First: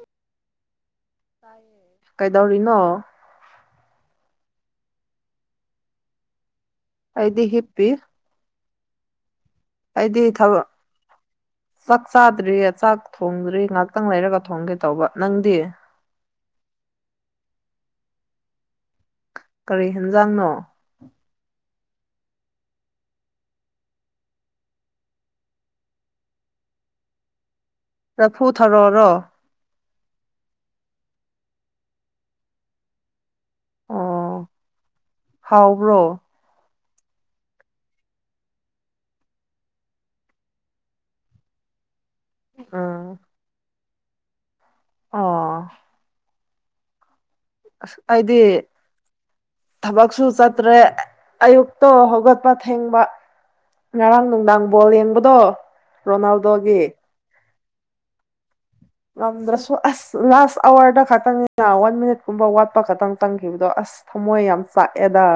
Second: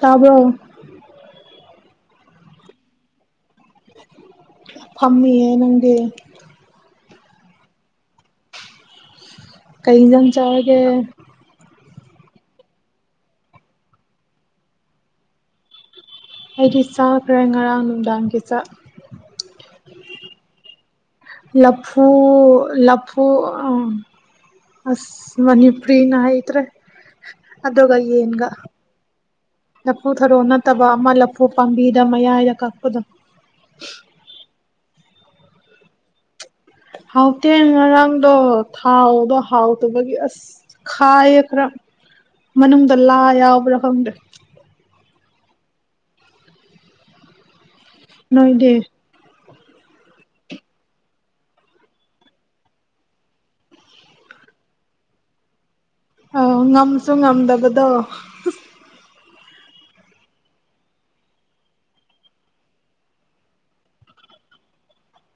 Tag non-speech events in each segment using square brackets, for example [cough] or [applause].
ꯇꯥꯕ꯭ꯔꯣ ꯇꯥꯏꯌꯦ ꯀꯩꯗꯧꯔꯤꯅꯣ ꯐꯝꯃꯤꯌꯦ ꯅꯪꯗꯤ ꯑꯩꯗꯤ ꯍꯤꯞꯄꯤ ꯀꯩ ꯑꯩꯗꯤ ꯏꯟꯖꯥꯡ ꯊꯕꯛ ꯆꯥꯔꯒꯦ ꯆꯥꯛ ꯆꯥꯗ꯭ꯔꯤꯑ ꯆꯥꯛ ꯊꯣꯡꯗ꯭ꯔꯤ ꯉꯍꯥꯛꯇꯪ ꯂꯩꯔꯒ ꯊꯣꯡꯒꯦ ꯇꯧꯕ ꯅꯪꯗꯤ ꯑꯩꯗꯤ ꯆꯥꯈ꯭ꯔꯦ ꯉꯔꯥꯡ ꯅꯨꯡꯗꯥꯡꯒꯤ ꯆꯥꯛ ꯀꯔꯤ ꯌꯦꯟꯖꯥꯡꯅꯣ ꯂꯐꯨ ꯂꯐꯨ ꯑ ꯑꯁ ꯃꯅꯤꯄ꯭ꯔꯤꯅ ꯍꯩꯇ꯭ꯔꯦ ꯑꯗꯨꯒ ꯂꯐꯨ ꯌꯦꯟꯒ ꯊꯔꯣꯔꯣ ꯂꯐꯨ ꯊꯔꯣ ꯅꯠꯇꯕ ꯑꯃ ꯂꯐꯨ ꯄꯥꯝꯕꯤꯗ ꯃꯌꯥꯏꯗ ꯀꯛꯄꯗꯣ ꯑꯣ ꯍꯥꯎꯕ꯭ꯔꯣ ꯍꯥꯎꯇꯦ ꯉꯔꯥꯡꯗꯣ ꯊꯥꯎꯗꯣ ꯍꯥꯎꯇꯕꯒꯤ ꯑꯁ ꯈꯥꯏꯌꯦ ꯈꯔ ꯃꯅꯨꯡꯗ ꯎꯝ ꯂꯥ ꯌꯥꯎꯕ꯭ꯔꯥ ꯈꯪꯗꯦ ꯑꯣ ꯑꯁ ꯑꯩꯗꯤ ꯅꯣꯏꯗꯤ ꯊꯕꯛꯁꯨ ꯆꯠꯇ꯭ꯔꯦ ꯑꯌꯨꯛꯇꯣ ꯍꯧꯒꯠꯄ ꯊꯦꯡꯕ ꯉꯔꯥꯡ ꯅꯨꯡꯗꯥꯡ ꯕꯣꯜ ꯌꯦꯡꯕꯗꯣ ꯔꯣꯅꯥꯜꯗꯣꯒꯤ ꯁꯨ ꯉꯝꯗꯕꯗꯣ ꯉꯝꯗ꯭ꯔꯁꯨ ꯑꯁ ꯂꯥꯁ ꯑꯋꯥꯔꯗ ꯈꯛꯇꯪꯅꯤꯅ ꯋꯥꯟ ꯃꯤꯅꯤꯠꯀꯨꯝꯕ ꯋꯥꯠꯄ ꯈꯛꯇꯪ ꯇꯪꯈꯤꯕꯗꯣ ꯑꯁ ꯊꯃꯣꯏ ꯌꯥꯝ ꯆꯥꯛꯑꯦꯗ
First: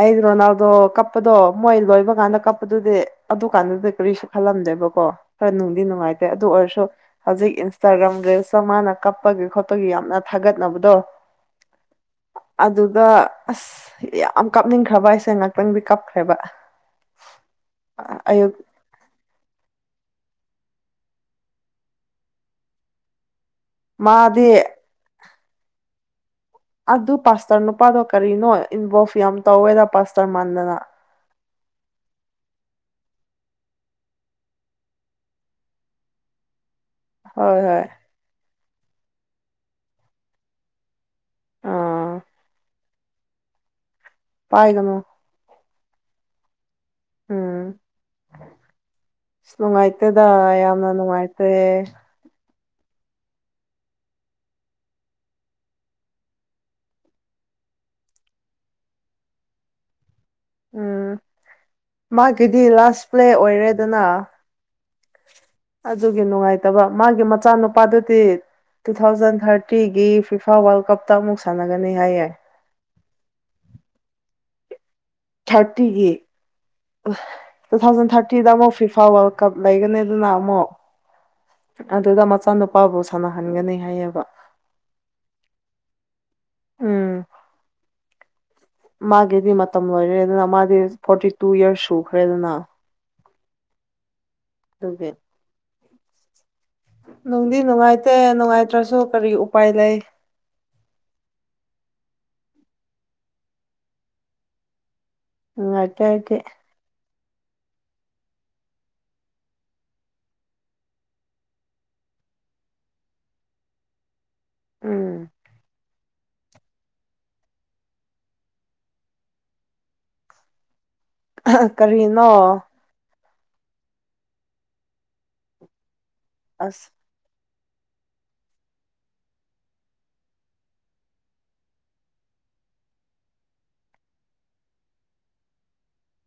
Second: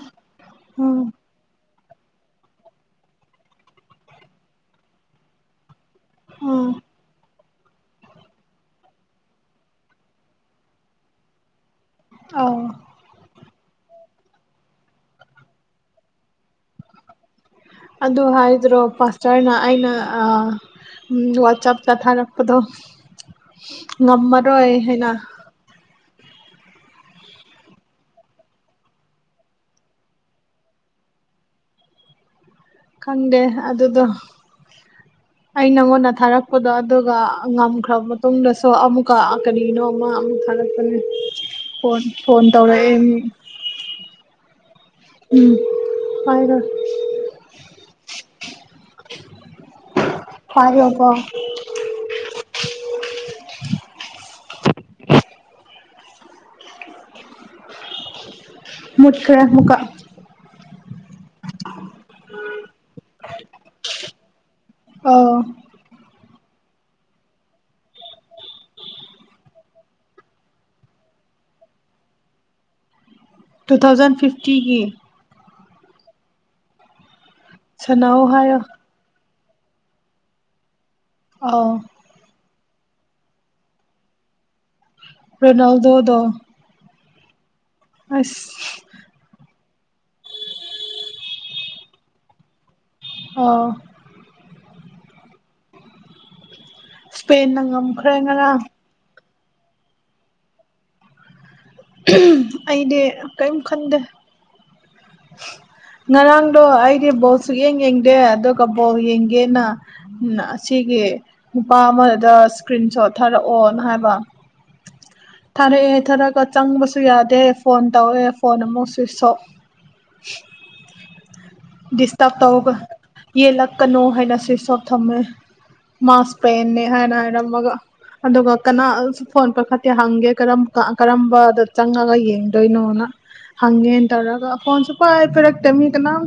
ꯑꯩ ꯔꯣꯅꯥꯜꯗꯣ ꯎꯝ ꯀꯞꯄꯗꯣ ꯃꯣꯏ ꯂꯣꯏꯕ ꯀꯥꯟꯗ ꯀꯞꯄꯗꯨꯗꯤ ꯑꯗꯨ ꯀꯥꯟꯗꯨꯗꯤ ꯀꯔꯤꯁꯨ ꯈꯜꯂꯝꯗꯦꯕꯀꯣ ꯈꯔ ꯅꯨꯡꯗꯤ ꯅꯨꯡꯉꯥꯏꯇꯦ ꯑꯗꯨ ꯎꯝ ꯑꯣꯏꯔꯁꯨ ꯍꯧꯖꯤꯛ ꯏꯟꯁꯇꯥꯒ꯭ꯔꯥꯝ ꯔꯤꯜꯁꯇ ꯃꯥꯅ ꯀꯞꯄꯒꯤ ꯈꯣꯠꯄꯒꯤ ꯌꯥꯝꯅ ꯊꯥꯒꯠꯅꯕꯗꯣ ꯑꯧ ꯑꯗꯨꯒ ꯑꯁ ꯌꯥꯝ ꯀꯥꯞꯅꯤꯡꯈ꯭ꯔꯕ ꯑꯩꯁꯦ ꯉꯥꯛꯇꯪꯗꯤ ꯀꯞꯈ꯭ꯔꯦꯕ ꯑꯗꯨ ꯑꯌꯨꯛ ꯍꯥꯏꯗ꯭ꯔꯣ ꯄꯥꯁ ꯁꯥꯔꯅ ꯑꯩꯅ ꯋꯥꯆꯞ ꯆꯠꯊꯔꯛꯄꯗꯣ ꯃꯥꯗꯤ ꯉꯝꯃꯔꯣ ꯍꯥꯏꯅ ꯑꯗꯨ ꯄꯥꯁꯇꯔ ꯅꯨꯄꯥꯗꯣ ꯀꯔꯤꯅꯣ ꯏꯟꯚꯣꯐ ꯌꯥꯝ ꯇꯧꯋꯦꯗ ꯄꯥꯁꯇꯔ ꯃꯥꯟꯗꯅ ꯈꯪꯗꯦ ꯑꯗꯨꯗꯣ ꯑꯩ ꯅꯪꯉꯣꯟꯗ ꯊꯥꯔꯛ ꯗꯣ ꯑꯗꯨꯒ ꯍꯣꯏ ꯍꯣꯏ ꯉꯝꯈ꯭ꯔꯕ ꯃꯇꯨꯡꯗꯁꯨ ꯑꯃꯨꯛꯀ ꯀꯔꯤꯅꯣ ꯑꯃ ꯑꯃꯨꯛ ꯊꯥꯒꯠꯄꯅꯤ ꯐꯣꯟ ꯑꯥ ꯐꯣꯟ ꯇꯧꯔꯛꯑꯦ ꯃꯤ ꯄꯥꯏꯒꯅꯨ ꯎꯝ ꯄꯥꯏꯔꯣꯏ ꯎꯝ ꯑꯁ ꯅꯨꯡꯉꯥꯏꯇꯦꯗ ꯌꯥꯝꯅ ꯄꯥꯏꯔꯣꯀꯣ ꯅꯨꯡꯉꯥꯏꯇꯦ ꯃꯨꯠꯈꯔꯦ ꯑꯃꯨꯛꯀꯥ ꯎꯝ ꯃꯥꯒꯤꯗꯤ ꯂꯥꯁ ꯄ꯭ꯂꯦ ꯑꯣꯏꯔꯦꯗꯅ ꯑꯥꯎ ꯑꯗꯨꯒꯤ ꯅꯨꯡꯉꯥꯏꯇꯕ ꯃꯥꯒꯤ ꯃꯆꯥꯅꯨꯄꯥꯗꯨꯗꯤ ꯇꯨ ꯊꯥꯎꯖꯟ ꯊꯥꯔꯇꯤꯒꯤ ꯐ꯭ꯔꯤꯐꯥ ꯋꯥꯔꯜ ꯀꯞꯇ ꯑꯃꯨꯛ ꯁꯥꯟꯅꯒꯅꯤ ꯍꯥꯏꯌꯦꯏ ꯇꯨ ꯊꯥꯎꯖꯟ ꯐꯤꯐꯇꯤꯒꯤ ꯊꯥꯔꯇꯤꯒꯤ ꯇꯨ ꯊꯥꯎꯖꯟ ꯁꯥꯟꯅꯧ ꯊꯥꯔꯇꯤꯗ ꯍꯥꯏꯌꯣ ꯑꯃꯨꯛ ꯐꯤ ꯐꯤꯐꯥ ꯋꯥꯔꯗ ꯀꯞ ꯂꯩꯒꯅꯤ ꯑꯗꯨꯗ ꯑꯃꯨꯛ ꯑꯥꯎ ꯑꯗꯨꯗ ꯃꯆꯥꯅꯨꯄꯥꯕꯨ ꯁꯥꯟꯅꯍꯟꯒꯅꯤ ꯍꯥꯏꯌꯦꯕ ꯔ‌ꯣꯅꯜꯗꯣꯗꯣ ꯎꯝ ꯍꯥꯏꯁ ꯃꯥꯒꯤꯗꯤ ꯃꯇꯝ ꯂꯣꯏꯔꯦ ꯑꯗꯨꯅ ꯃꯥꯗꯤ ꯐꯣꯔꯇꯤ ꯇꯨ ꯏꯌꯔꯁ ꯁꯨꯈ꯭ꯔꯦꯗꯅ ꯑꯣ [unintelligible] ꯅꯨꯡꯗꯤ ꯏꯁꯄꯦꯟꯅ ꯉꯝꯈ꯭ꯔꯦ ꯅꯨꯡꯉꯥꯏꯇꯦ ꯉꯔꯥꯡ ꯅꯨꯡꯉꯥꯏꯇ꯭ꯔꯁꯨ ꯀꯔꯤ ꯎꯄꯥꯏ ꯂꯩ ꯎꯝ ꯑꯩꯗꯤ ꯀꯔꯤꯝ ꯈꯟꯗꯦ ꯅꯨꯡꯉꯥꯏꯇ꯭ꯔꯗꯤ ꯉꯔꯥꯡꯗꯣ ꯑꯩꯗꯤ ꯕꯣꯜ ꯁꯨꯛꯌꯦꯡ ꯌꯦꯡꯗꯦ ꯑꯗꯨꯒ ꯕꯣꯜ ꯌꯦꯡꯒꯦꯅ ꯎ ꯑꯁꯤꯒꯤ ꯅꯨꯄꯥ ꯑꯃꯗꯨꯗ ꯏꯁꯀ꯭ꯔꯤꯟ ꯁꯣꯠ ꯊꯥꯔꯛꯑꯣꯅ ꯍꯥꯏꯕ꯫ ꯎꯝ ꯊꯥꯔꯛꯑꯦ ꯊꯥꯔꯛꯒ ꯆꯪꯕꯁꯨ ꯌꯥꯗꯦ ꯐꯣꯟ ꯇꯧꯑꯦ ꯐꯣꯟ ꯑꯃꯨꯛ ꯁꯨꯋꯤꯠꯁ ꯑ‌ꯣꯞ [unintelligible] ꯀꯔꯤꯅꯣ ꯗꯤꯁꯇꯞ ꯇꯧꯕ ꯌꯦꯜꯂꯛꯀꯅꯨ ꯍꯥꯏꯅ ꯁ꯭ꯋꯁꯣꯞ ꯊꯝꯃꯦ ꯃꯥ ꯏꯁꯄꯦꯟꯅꯦ ꯑꯁ ꯍꯥꯏꯅ ꯍꯥꯏꯔꯝꯃꯒ ꯑꯗꯨꯒ ꯀꯅꯥꯁꯨ ꯐꯣꯟ ꯄꯏꯈꯛꯇꯤ ꯍꯪꯒꯦ ꯀꯔꯝꯀꯥ ꯀꯔꯝꯕꯗ ꯆꯪꯉꯒ ꯌꯦꯡꯗꯣꯏꯅꯣꯅ ꯍꯪꯒꯦ ꯇꯧꯔꯒ ꯐꯣꯟꯁꯨꯨꯄꯥꯏ ꯄꯥꯏꯔꯛꯇꯦ ꯃꯤ ꯀꯅꯥꯝ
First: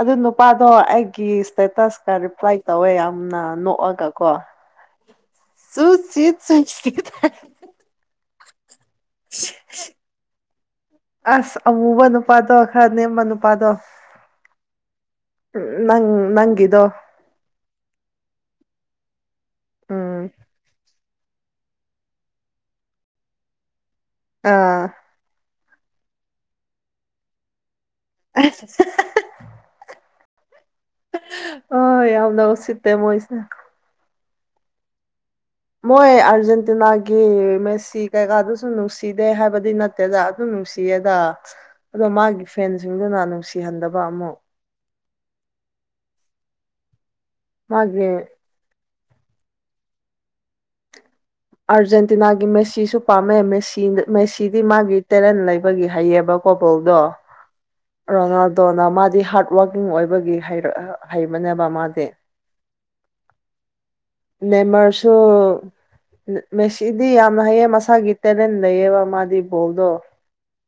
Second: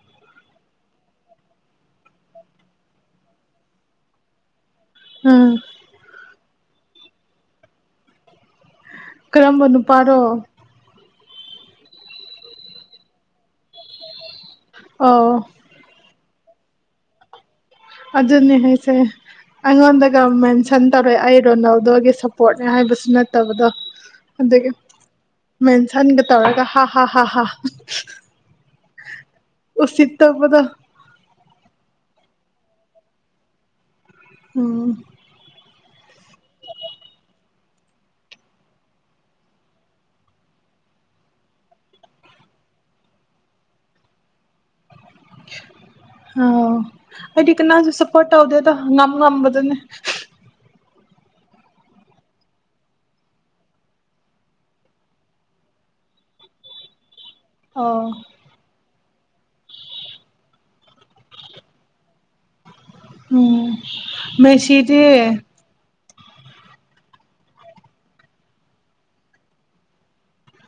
ꯑꯗꯨ ꯅꯨꯄꯥꯗꯣ ꯑꯩꯒꯤ ꯏꯁꯇꯦꯇꯁ ꯇ ꯔꯤꯄ꯭ꯂꯥꯏ ꯇꯧꯋꯦ ꯌꯥꯝꯅ ꯅꯣꯛꯑꯒ ꯀꯣ ꯎꯝ [unintelligible] ꯀꯔꯝꯕ ꯅꯨꯄꯥꯅ‌ꯣ ꯑꯁ ꯑꯃꯨꯕ ꯅꯨꯄꯥꯗꯣ ꯈꯔ ꯅꯦꯝꯕ ꯅꯨꯄꯥꯗꯣ ꯑꯣ ꯎꯝ ꯅꯪ ꯅꯪꯒꯤꯗꯣ ꯑꯗꯨꯅ‌ꯦ ꯍꯥꯏꯁꯦ ꯑꯩꯉ‌ꯣꯟꯗꯒ ꯎꯝ ꯃꯦꯟꯁ‌ꯦꯟ ꯇꯧꯔꯦ ꯑꯩ ꯔꯣꯅꯥꯜꯗꯣꯒꯤ ꯁꯞꯄꯣꯔꯠꯅꯦ ꯍꯥꯏꯕꯁꯨ ꯅꯠꯇꯕꯗꯣ ꯑꯗꯨꯒꯤ ꯑꯥ ꯃꯦꯟꯁꯟꯒ ꯇꯧꯔꯒ ꯍꯥ ꯍꯥ ꯍꯥ ꯍꯥ ꯑ [unintelligible] ꯑꯣ ꯁꯤꯇꯕꯗꯨ ꯑ‌ꯣ ꯌꯥꯝꯅ ꯎꯁꯤꯠꯇꯦ ꯃꯣꯏꯁꯤ ꯎꯝ ꯃꯣꯏ ꯑꯥꯔꯖꯦꯟꯇꯤꯅꯥꯒꯤ ꯃꯦꯁꯤ ꯀꯩꯀꯥꯗꯨꯁꯨ ꯅꯨꯡꯁꯤꯗꯦ ꯍꯥꯏꯕꯗꯤ ꯅꯠ ꯇꯦꯗ ꯑꯗꯨ ꯅꯨꯡꯁꯤꯌꯦꯗ ꯑꯗꯣ ꯃꯥꯒꯤ ꯐꯦꯟꯁꯤꯡꯗꯨꯅ ꯅꯨꯡꯁꯤꯍꯟꯗꯕ ꯑꯃꯨꯛ ꯑ ꯑꯩꯗꯤ ꯀꯅꯥꯁꯨ ꯃꯥꯒꯤ ꯁꯄꯣꯔꯠ ꯇꯧꯗꯦꯗ ꯉꯝ ꯉꯝꯕꯗꯨꯅꯦ ꯑꯥꯔꯖꯦꯟꯇꯤꯅꯥꯒꯤ ꯃꯦꯁꯤꯁꯨ ꯄꯥꯝꯃꯦ ꯃꯦꯁꯤ ꯃꯦꯁꯤꯗꯤ ꯃꯥꯒꯤ ꯇꯦꯂꯦꯟ ꯂꯩꯕꯒꯤ ꯍꯥꯏꯩꯌꯦꯕ ꯀ‌ꯣꯄ‌ꯜꯗꯣ [inaudible] ꯔꯣꯅꯥꯜꯗꯣꯅ ꯃꯥꯗꯤ ꯍꯥꯔꯠ ꯋꯥꯔꯀꯤꯡ ꯑꯣꯏꯕꯒꯤ ꯍꯩꯔ ꯍꯩꯕꯅꯦꯕ ꯃꯥꯗꯤ ꯎꯝ ꯃꯦꯁꯤꯗꯤ ꯅꯦꯃꯔꯁꯨ ꯃꯦꯁꯤꯗꯤ ꯌꯥꯝꯅ ꯍꯩꯌꯦ ꯃꯁꯥꯒꯤ ꯇꯦꯂꯦꯟ ꯂꯩꯌꯦꯕ ꯃꯥꯗꯤ ꯕꯣꯜꯗꯣ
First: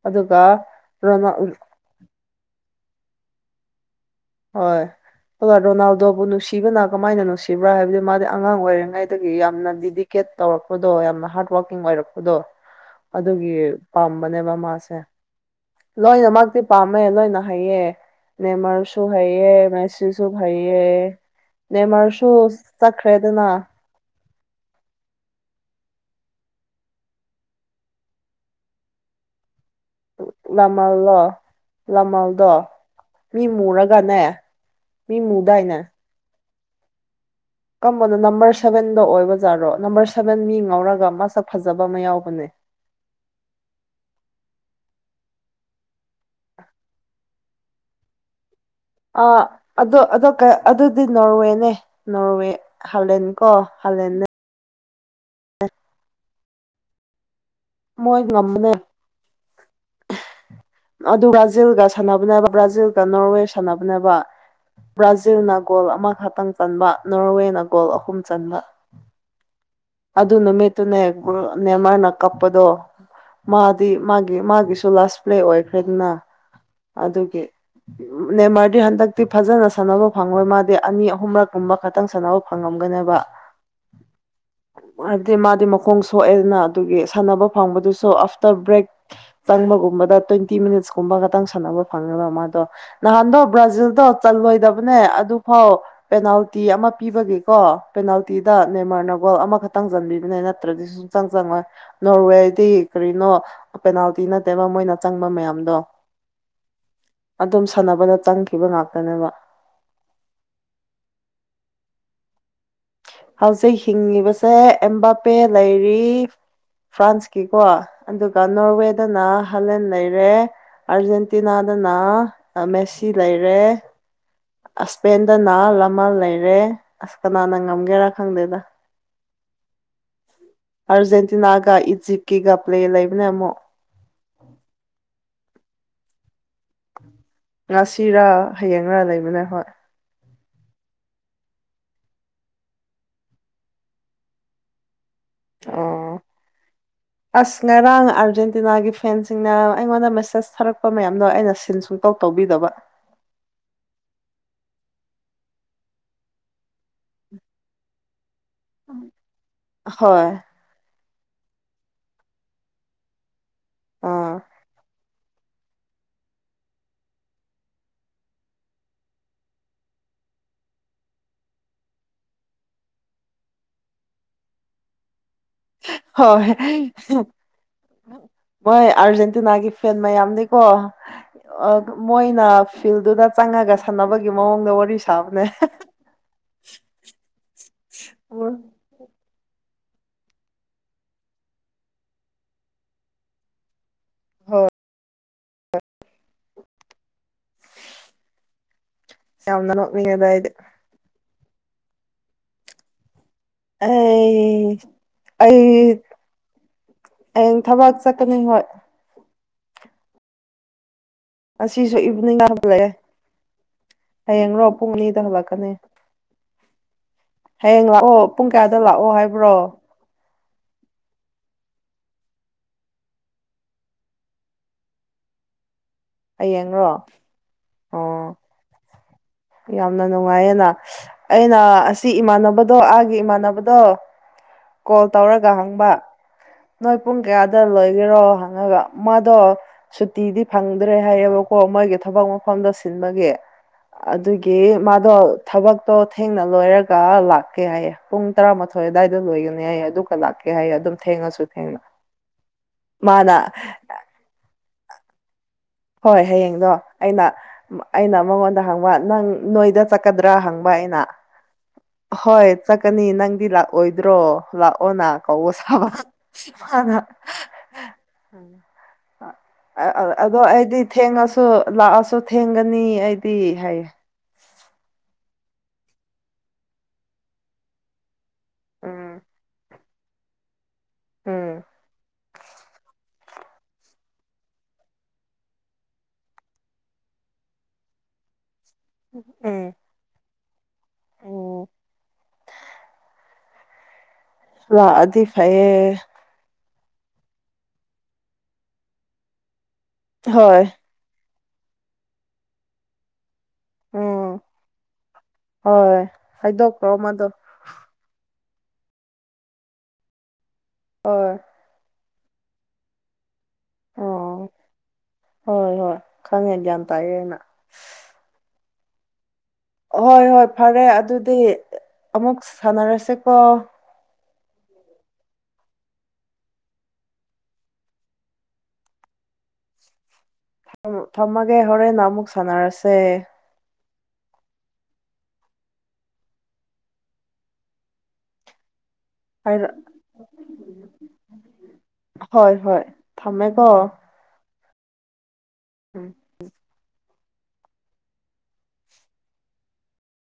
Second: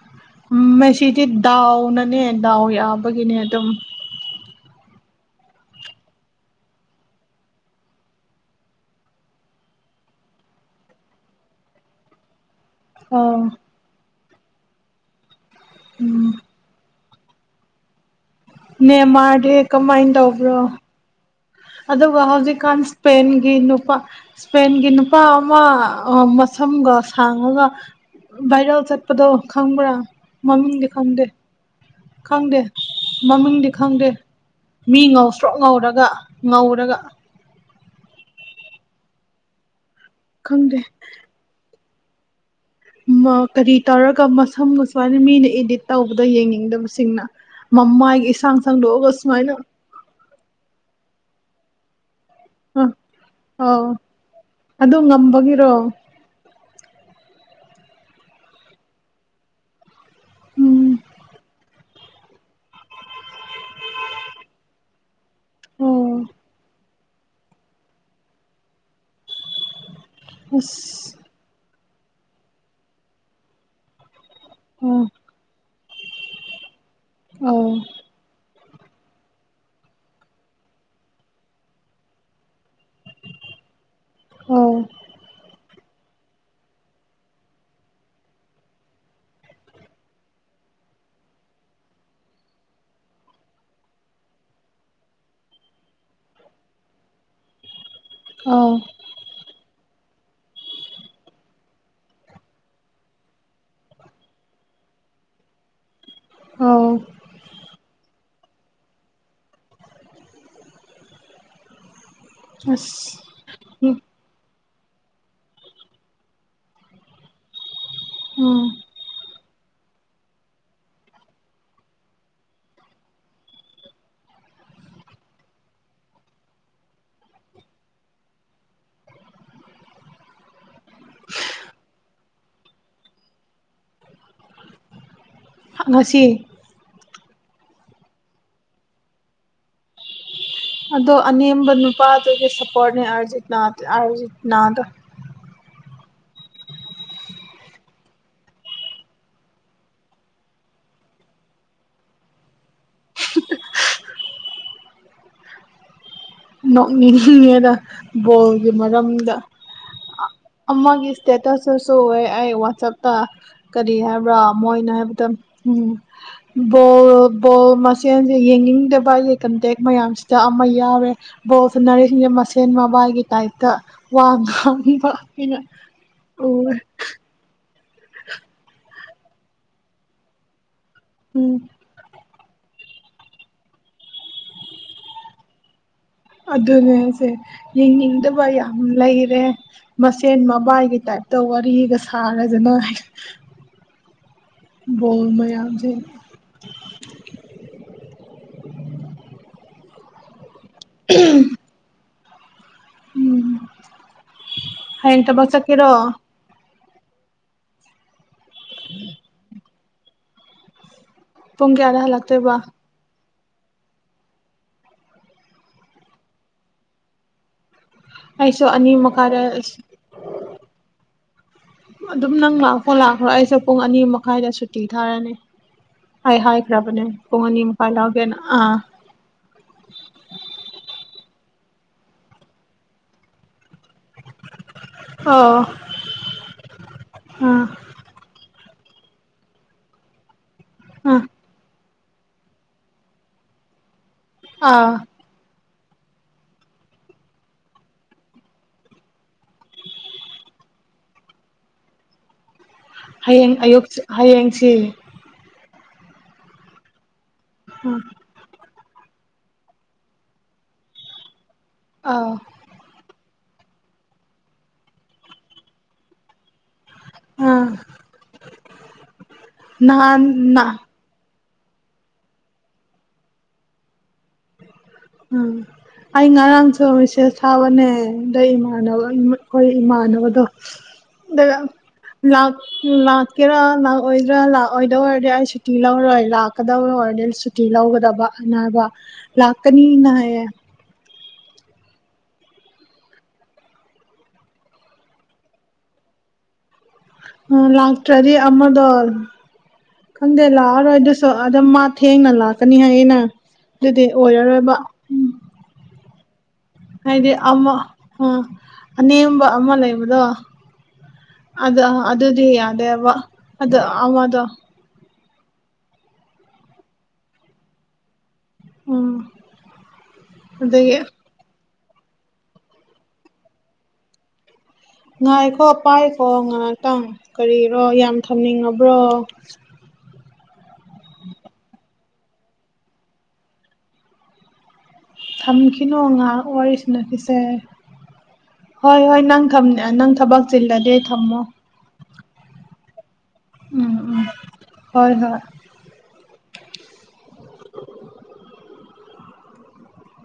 ꯑꯗꯨꯒ ꯎꯝ ꯃ‌ꯦꯁꯤꯗꯤ ꯔꯣꯅꯥꯜ ꯗꯥꯎꯅꯅꯦ ꯗꯥꯎ ꯌꯥꯕꯒꯤꯅꯦ ꯑꯗꯨꯝ ꯍꯣꯏ ꯑꯗꯣ ꯔꯣꯅꯥꯜꯗꯣꯕꯨ ꯅꯨꯡꯁꯤꯕꯅ ꯀꯃꯥꯏꯅ ꯅꯨꯡꯁꯤꯕ꯭ꯔꯥ ꯍꯥꯏꯕꯗꯤ ꯃꯥꯗꯤ ꯑꯉꯥꯡ ꯑꯣꯏꯔꯤꯉꯩꯗꯒꯤ ꯌꯥꯝꯅ ꯗꯤꯗꯤꯛ ꯀꯦꯠ ꯇꯧꯔꯛꯄꯗꯣ ꯌꯥꯝꯅ ꯍꯥꯔꯗ ꯋꯥꯔꯀꯤꯡ ꯑꯣꯏꯔꯛꯄꯗꯣ ꯑꯧ ꯑꯗꯨꯒꯤ ꯄꯥꯝꯕꯅꯦꯕ ꯃꯥꯁꯦ ꯎꯝ ꯂꯣꯏꯅꯃꯛꯇꯤ ꯄꯥꯝ ꯃ‌ꯦ ꯂꯣꯏꯅ ꯍꯥꯏꯌꯦ ꯅ‌ꯦꯃꯥꯔ ꯅꯦꯃꯥꯔꯗꯤ ꯀꯃꯥꯏꯅ ꯇꯧꯕ꯭ꯔꯣ꯫ ꯑꯗꯨꯒ ꯅꯦꯃꯔꯁꯨ ꯍꯧꯖꯤꯛꯀꯥꯟ ꯆꯠꯈ꯭ꯔꯦꯗꯅ ꯏꯁꯄꯦꯟꯒꯤ ꯅꯨꯄꯥ ꯏꯁꯄꯦꯟꯒꯤ ꯅꯨꯄꯥ ꯑꯃ ꯃꯁꯝꯒ ꯁꯥꯡꯉꯒ ꯚꯥꯏꯔꯦꯜ ꯆꯠꯄꯗꯣ ꯈꯪꯕ꯭ꯔꯥ ꯃꯃꯤꯡꯗꯤ ꯈꯪꯗꯦ ꯂꯃꯜꯂꯣ ꯈꯪꯗꯦ ꯂꯃꯜꯗꯣ ꯃꯤ ꯃꯃꯤꯡꯗꯤ ꯈꯪꯗꯦ ꯃꯨꯔꯒꯅꯦ ꯃꯤ ꯉꯧꯁ꯭ꯔꯣꯛ ꯉꯧꯔꯒ ꯉꯧꯔꯒ ꯀꯝꯕꯅꯣ ꯅꯝꯕꯔ ꯁꯚꯦꯟꯗꯣ ꯑꯣꯏꯕꯖꯥꯔꯗꯣ ꯅꯝꯕꯔ ꯁꯚꯦꯟ ꯃꯤ ꯈꯪꯗꯦ ꯉꯧꯔꯒ ꯃꯁꯛ ꯐꯖꯕ ꯑꯃ ꯌꯥꯎꯕꯅꯦ ꯀꯔꯤ ꯇꯧꯔꯒ ꯃꯁꯝꯒ ꯁꯨꯃꯥꯏꯅ ꯃꯤꯅ ꯏꯗꯤꯠ ꯇꯧꯕꯗ ꯌꯦꯡꯅꯤꯡꯗꯕꯁꯤꯡꯅ ꯃꯃꯥꯏ ꯏꯁꯥꯡ ꯑꯥ ꯁꯥꯡꯗꯣꯛꯂꯒꯁꯨꯃꯥꯏꯅ ꯑꯗꯣ ꯑꯗꯣ ꯑꯗꯨꯗꯤ ꯅꯣꯔꯋꯦꯅꯦ ꯅꯣꯔꯋꯦ ꯑ ꯍꯥꯂꯦꯟ ꯀꯣ ꯑꯥꯎ ꯍꯥꯂꯦꯟꯅꯦ ꯑꯗꯨ ꯉꯝꯕꯒꯤꯔꯣ ꯃꯣꯏ ꯉꯝꯕꯅꯦ ꯎꯝ ꯑꯗꯨꯒ ꯕ꯭ꯔꯥꯖꯤꯜꯒ ꯁꯥꯟꯅꯕꯅꯦꯅꯕ ꯕ꯭ꯔꯥꯖꯤꯜꯒ ꯅꯣꯔꯋꯦ ꯁꯥꯟꯅꯕꯅꯦꯅꯕ ꯕ꯭ꯔꯥꯖꯤꯜꯅ ꯒꯣꯜ ꯑꯣ ꯑꯃꯈꯛꯇꯪ ꯆꯟꯕ ꯅꯣꯔꯋꯦꯅ ꯒꯣꯜ ꯑꯍꯨꯝ ꯆꯟꯕ ꯑꯗꯨ ꯅꯨꯃꯤꯠꯇꯨꯅꯦ ꯑꯁ ꯅꯦꯃꯔꯅ ꯀꯞꯄꯗꯣ ꯃꯥꯗꯤ ꯃꯥꯒꯤ ꯃꯥꯒꯤ ꯒꯤꯁꯨ ꯑꯣ ꯂꯥꯁ ꯄ꯭ꯂꯦ ꯑꯣꯏꯈ꯭ꯔꯦꯗꯅ ꯑꯗꯨꯒꯤ ꯑꯣ ꯅꯦꯃꯔꯗꯤ ꯍꯟꯗꯛꯇꯤ ꯐꯖꯅ ꯁꯥꯟꯅꯕ ꯐꯪꯉꯣꯏ ꯃꯥꯗꯤ ꯑꯅꯤ ꯑꯍꯨꯝꯔꯛ ꯀꯨꯝꯕ ꯈꯛꯇꯪ ꯁꯥꯟꯅꯕ ꯐꯪꯉꯝꯒꯅꯦꯕ ꯑꯣ ꯍꯥꯏꯗꯤ ꯃꯥꯗꯤ ꯃꯈꯣꯡ ꯁꯣꯛꯑꯦꯗꯅ ꯑꯗꯨꯒꯤ ꯁꯥꯟꯅꯕ ꯐꯪꯕꯗꯨꯁꯨ ꯑꯥꯐꯇꯔ ꯕ꯭ꯔꯦꯛ ꯆꯪꯕꯒꯨꯝꯕꯗ ꯇ꯭ꯋꯦꯟꯇꯤ ꯃꯤꯅꯠꯁ ꯀꯨꯝꯕ ꯈꯇꯪ ꯁꯥꯟꯅꯕ ꯐꯪꯉꯦꯕ ꯃꯥꯗꯣ ꯅꯍꯟꯗꯣ ꯕ꯭ꯔꯖꯤꯜꯗꯣ ꯆꯜꯂꯣꯏꯗꯕꯅꯦ ꯑꯗꯨꯐꯥꯎ ꯄꯦꯅꯥꯜꯇꯤ ꯑꯃ ꯄꯤꯕꯒꯤꯀꯣ ꯄꯦꯅꯥꯜꯇꯤꯗ ꯑꯣ ꯅꯦꯃꯔꯅ ꯒꯣꯜ ꯑꯃ ꯈꯇꯪ ꯆꯟꯕꯤꯕꯅꯦ ꯅꯠꯇ꯭ꯔꯗꯤ ꯁꯨꯡꯆꯪ ꯆꯪꯉꯣꯏ ꯅꯣꯔꯋꯦꯗꯤ ꯀꯔꯤꯅꯣ ꯄꯦꯅꯥꯜꯇꯤ ꯅꯠꯇꯦꯕ ꯃꯣꯏꯅ ꯆꯪꯕ ꯃꯌꯥꯝꯗꯣ ꯑꯧ ꯑꯗꯨꯝ ꯁꯥꯟꯅꯕꯗ ꯆꯪꯈꯤꯕ ꯉꯥꯛꯇꯅꯦꯕ꯫ ꯑꯁ ꯍꯧꯖꯤꯛ ꯍꯤꯡꯉꯤꯕꯁꯦ ꯑꯦꯝꯕꯥꯄꯦ ꯂꯩꯔꯤ ꯐ꯭ꯔꯥꯟꯁꯀꯤꯀꯣ ꯑꯗꯨꯒ ꯎꯝ ꯅꯣꯔꯋꯦ ꯍꯥꯂꯦꯟ ꯂꯩꯔꯦ ꯑꯥꯔꯖꯦꯟꯇꯤꯅꯥꯗꯅ ꯃꯦꯁꯤ ꯂꯩꯔꯦ ꯑꯤꯁꯄꯦꯟꯗꯅ ꯌꯥꯃꯜ ꯂꯩꯔꯦ ꯑꯁ ꯀꯅꯥꯅ ꯉꯝꯒꯦꯔꯥ ꯈꯪꯗꯦꯗ ꯑꯥꯔꯖꯦꯟꯇꯤꯅꯥꯒ ꯏꯖꯤꯞꯀꯤꯒ ꯄ꯭ꯂꯦ ꯂꯩꯕꯅꯦ ꯑꯃꯨꯛ ꯉꯁꯤ ꯉꯥꯁꯤꯔꯥ ꯍꯌꯦꯡꯂꯥ ꯂꯩꯕꯅꯦ ꯍꯣꯏ ꯑꯗꯣ ꯑꯅꯦꯝꯕ ꯅꯨꯄꯥꯗꯨꯒꯤ ꯁꯞꯄꯣꯔꯠꯅꯦ ꯑꯥꯔꯖꯦꯟꯇꯤꯅꯥ ꯑꯥꯔꯖꯦꯟꯇꯤꯅꯥꯗꯣ꯫ ꯑꯣ [unintelligible] ꯑꯁ ꯉꯔꯥꯡ ꯑꯥꯔꯖꯦꯟꯇꯤꯅꯥꯒꯤ ꯐꯦꯟꯁꯤꯡꯅ ꯑꯩꯉꯣꯟꯗ ꯃꯦꯁꯦꯁ ꯊꯥꯔꯛꯄ ꯃꯌꯥꯝꯗꯣ ꯑꯩꯅ ꯁꯤꯟ ꯁꯨ ꯁꯨꯡ ꯇꯧ ꯇꯧꯕꯤꯗꯕ꯫ ꯅꯣꯛ ꯅꯤꯡꯉꯤꯗ ꯕꯣꯜꯒꯤ ꯃꯔꯝꯗ ꯍꯣꯏ ꯑꯃꯒꯤ ꯏꯁꯇꯦꯇꯁꯇꯁꯨ ꯎꯑꯦ ꯑꯩ ꯋꯥꯆꯞꯇ ꯀꯔꯤ ꯑꯥ ꯍꯥꯏꯕ꯭ꯔꯥ ꯃꯣꯏꯅ ꯍꯥꯏꯕꯗ [unintelligible] ꯕꯣꯜ ꯕꯣꯜ ꯃꯁꯦꯟꯁꯦ ꯌꯦꯡꯅꯤꯡꯗꯕ ꯑꯩꯒꯤ ꯀꯟꯇꯦꯛ ꯃꯌꯥꯝꯁꯤꯗ ꯑꯃ ꯌꯥꯎꯔꯦ ꯕꯣꯁꯅꯔꯤꯦ ꯃꯁꯦꯟ ꯃꯕꯥꯏꯒꯤ ꯇꯥꯏꯞꯇ ꯋꯥꯥ ꯉꯥꯡꯕ [unintelligible] ꯑꯣ꯫ ꯍꯣꯏ ꯑꯥꯔꯖꯦꯟꯇꯤꯅꯥꯒꯤ ꯐꯦꯟ ꯃꯌꯥꯝꯅꯤꯀꯣ ꯎꯝ ꯃꯣꯏꯅ ꯐꯤꯜꯗꯨꯗ ꯆꯪꯉꯒ ꯁꯥꯟꯅꯕꯒꯤ ꯃꯑꯣꯡꯗ ꯋꯥꯔꯤ ꯁꯥꯕꯅꯦ ꯑꯗꯨꯅꯦꯁꯦ ꯍꯣꯏ ꯌꯦꯡꯅꯤꯡꯗꯕꯌꯥꯝꯅ ꯂꯩꯔꯦ ꯃꯁꯦꯟ ꯃꯕꯥꯏꯒꯤ ꯇꯥꯏꯞꯇ ꯋꯥꯔꯤꯒ ꯁꯥꯔꯗꯅ ꯕꯣꯜ ꯃꯌꯥꯝꯖꯦ ꯆꯝꯅ ꯅꯣꯛꯅꯤꯉꯦꯗ ꯑꯩꯗꯤ [unintelligible] ꯎꯝ ꯑꯩ ꯍꯌꯦꯡ ꯊꯕꯛ ꯑꯩ ꯆꯠꯀꯦꯔꯣ ꯍꯌꯦꯡ ꯊꯕꯛ ꯆꯠꯀꯅꯤ ꯍꯣꯏ ꯄꯨꯡ ꯉꯁꯤꯁꯨ ꯀꯌꯥꯗ ꯏꯚꯅꯤꯡꯗ ꯍꯜꯂꯛꯇꯣꯏꯕ ꯍꯜꯂꯛꯑꯦ ꯍꯌꯦꯡꯂꯣ ꯄꯨꯡ ꯑꯅꯤꯗ ꯍꯜꯂꯛꯀꯅꯤ꯫ ꯍꯌꯦꯡ ꯂꯥꯛꯑꯣ ꯄꯨꯡ ꯑꯩꯁꯨ ꯀꯌꯥꯗ ꯑꯅꯤ ꯂꯥꯛꯑꯣ ꯍꯥꯏꯕ꯭ꯔꯣ ꯃꯈꯥꯏꯗ ꯑꯗꯨꯝ ꯅꯪ ꯂꯥꯛꯈ꯭ꯔꯣ ꯂꯥꯛꯈ꯭ꯔꯣ ꯑꯩꯁꯨ ꯄꯨꯡ ꯑꯅꯤ ꯃꯈꯥꯏꯗ ꯁꯨꯇꯤ ꯊꯥꯔꯅꯤ ꯑꯩ ꯍꯥꯏꯈ꯭ꯔꯕꯅꯦ ꯍꯌꯦꯡꯔꯣ ꯄꯨꯡ ꯑꯅꯤ ꯃꯈꯥꯏ ꯑꯣ ꯂꯥꯛꯀꯦꯅ ꯑꯥ ꯌꯥꯝꯅ ꯅꯨꯡꯉꯥꯏꯌꯦꯅ ꯑꯩꯅ ꯑꯁꯤ ꯏꯃꯥꯟꯅꯕꯗꯣ ꯑꯥꯒꯤ ꯏꯃꯥꯟꯅꯕꯗꯣ ꯀꯣꯜ ꯇꯧꯔꯒ ꯑꯣ ꯍꯪꯕ ꯅꯣꯏ ꯄꯨꯡ ꯑꯥ ꯀꯌꯥꯗ ꯂꯣꯏꯒꯦꯔꯣ ꯍꯪꯉꯒ ꯃꯥꯗꯣ ꯁꯨꯇꯤꯗꯤ ꯐꯪꯗ꯭ꯔꯦ ꯑꯥ ꯍꯥꯏꯌꯦꯕ ꯍꯣ ꯃꯣꯏꯒꯤ ꯊꯕꯛ ꯃꯐꯝꯗ ꯁꯤꯟꯕꯒꯤ ꯑꯗꯨꯒꯤ ꯑꯥ ꯃꯥꯗꯣ ꯊꯕꯛꯇꯣ ꯊꯦꯡꯅ ꯂꯣꯏꯔꯒ ꯂꯥꯛꯀꯦ ꯍꯥꯏꯌꯦꯦ ꯄꯨꯡ ꯇꯔꯥꯃꯥꯊꯣꯏ ꯑꯋꯥꯏꯗ ꯂꯣꯏꯒꯅꯤ ꯍꯥꯏꯌꯦ ꯑꯗꯨꯒ ꯂꯥꯛꯀꯦ ꯀꯩ ꯍꯥꯏꯒꯦ ꯑꯗꯨꯝ ꯊꯦꯡꯉꯁꯨ ꯊꯦꯡꯅ ꯃꯥꯅ ꯍꯌꯦꯡ ꯑꯌꯨꯛ ꯍꯌꯦꯡꯁꯤ ꯍꯣꯏ ꯍꯌꯦꯡꯗꯣ ꯑꯩꯅ ꯑꯩꯅ ꯃꯉꯣꯟꯗ ꯍꯪꯕ ꯅꯪ ꯅꯣꯏꯗꯥ ꯆꯠꯀꯗ꯭ꯔꯥ ꯍꯪꯕ ꯑꯩꯅꯥ ꯑꯥ ꯍꯣꯏ ꯆꯠꯀꯅꯤ ꯅꯪꯗꯤ ꯂꯥꯛꯑꯣꯏꯗ꯭ꯔꯣ ꯂꯥꯛꯑꯣꯅ ꯀꯧꯕ ꯁꯥꯕꯅ ꯑꯥ ꯅꯍꯥꯟ ꯑꯣ ꯊꯦꯡꯉꯁꯨ ꯂꯥꯛꯑꯁꯨ ꯊꯦꯡꯒꯅꯤ ꯑꯩꯗꯤ ꯍꯥꯏꯌꯦ ꯎꯝ ꯑꯩ ꯉꯔꯥꯡꯁꯨ ꯃꯤꯁꯦꯁ ꯊꯥꯕꯅꯦ ꯑꯗ ꯏꯃꯥꯟꯅꯕ ꯎꯝ ꯑꯩꯈꯣꯏ ꯏꯃꯥꯟꯅꯕꯗꯣ ꯗ ꯎꯝ ꯂꯥꯛ ꯂꯥꯛ ꯀꯦꯔꯥ ꯂꯥꯛꯑꯣꯏꯗ꯭ꯔꯥ ꯂꯥꯛꯑꯣꯏꯗꯧ ꯑꯣꯏꯔꯗꯤ ꯑꯩ ꯁꯨꯇꯤ ꯂꯧꯔꯣꯏ ꯂꯥꯛꯀꯗꯧ ꯑꯣꯏꯔꯗꯤ [unintelligible] ꯂꯧꯒꯗꯕ ꯑꯅꯥꯕ ꯎꯝ ꯂꯥꯛꯀꯅꯤꯅ ꯍꯥꯢꯌꯦ꯫ ꯎꯝ ꯂꯥꯛꯑꯗꯤ ꯐꯩꯌꯦ꯫ ꯑ ꯂꯥꯛꯇ꯭ꯔꯗꯤ ꯑꯃꯗꯣ ꯈꯪꯗꯦ ꯍꯣꯏ ꯂꯥꯛꯑꯔꯣꯏ ꯗ ꯑ ꯑꯗꯨ ꯃꯥ ꯊꯦꯡꯅ ꯂꯥꯛꯀꯅꯤ ꯍꯥꯏꯌꯦꯅꯦ ꯑꯗꯨꯗꯤ ꯎꯝ ꯑꯣꯏꯔꯔꯣꯏꯕ꯫ ꯍꯣꯏ ꯍꯥꯏꯗꯣꯈ꯭ꯔꯣ꯫ ꯍꯥꯏꯗꯤ ꯑꯃ ꯑꯅꯦꯝꯕ ꯑꯃ ꯂꯩꯕꯗꯣ [unintelligible] ꯑꯗ ꯑꯗꯨꯗꯤ ꯌꯥꯗꯦꯕ ꯑꯗꯣ ꯑꯃꯗꯣ ꯑꯣ ꯍꯣꯏ ꯍꯣꯏ ꯈꯪꯉꯦ ꯒ꯭ꯌꯥꯟ ꯇꯥꯏꯌꯦꯦ ꯑꯅ ꯎꯝ꯫ ꯍꯣꯏ ꯍꯣꯏ ꯐꯔꯦ ꯑꯗꯒꯤ ꯑꯗꯨꯗꯤ ꯑꯃꯨꯛ ꯁꯥꯟꯅꯔꯁꯦꯀꯣ꯫ ꯉꯥꯏꯈꯣ ꯄꯥꯏꯈꯣ ꯉꯥꯏꯍꯥꯛꯇꯪ ꯀꯔꯤꯔꯣ ꯌꯥꯝ ꯊꯝꯅꯤꯡꯉꯕ꯭ꯔꯣ ꯊꯝꯃꯒꯦ ꯍꯣꯔꯦꯟ ꯅ ꯑꯃꯨꯛ ꯁꯥꯟꯅꯔꯁꯦ ꯊꯝꯈꯤꯅꯣꯉꯥ ꯎꯔꯤ ꯆꯅꯥꯈꯤꯁꯦ ꯍ ꯍ ꯅꯪ ꯅꯪ ꯊꯕꯛ ꯆꯤꯜꯂꯗꯤ ꯊꯝꯃꯣ꯫ ꯍꯣꯏ ꯍꯣꯏ ꯊꯝꯃꯦꯀꯣ꯫ ꯎꯝ ꯎꯝ ꯍꯣꯏ ꯍꯣꯏ ꯎꯝ ꯎꯝ꯫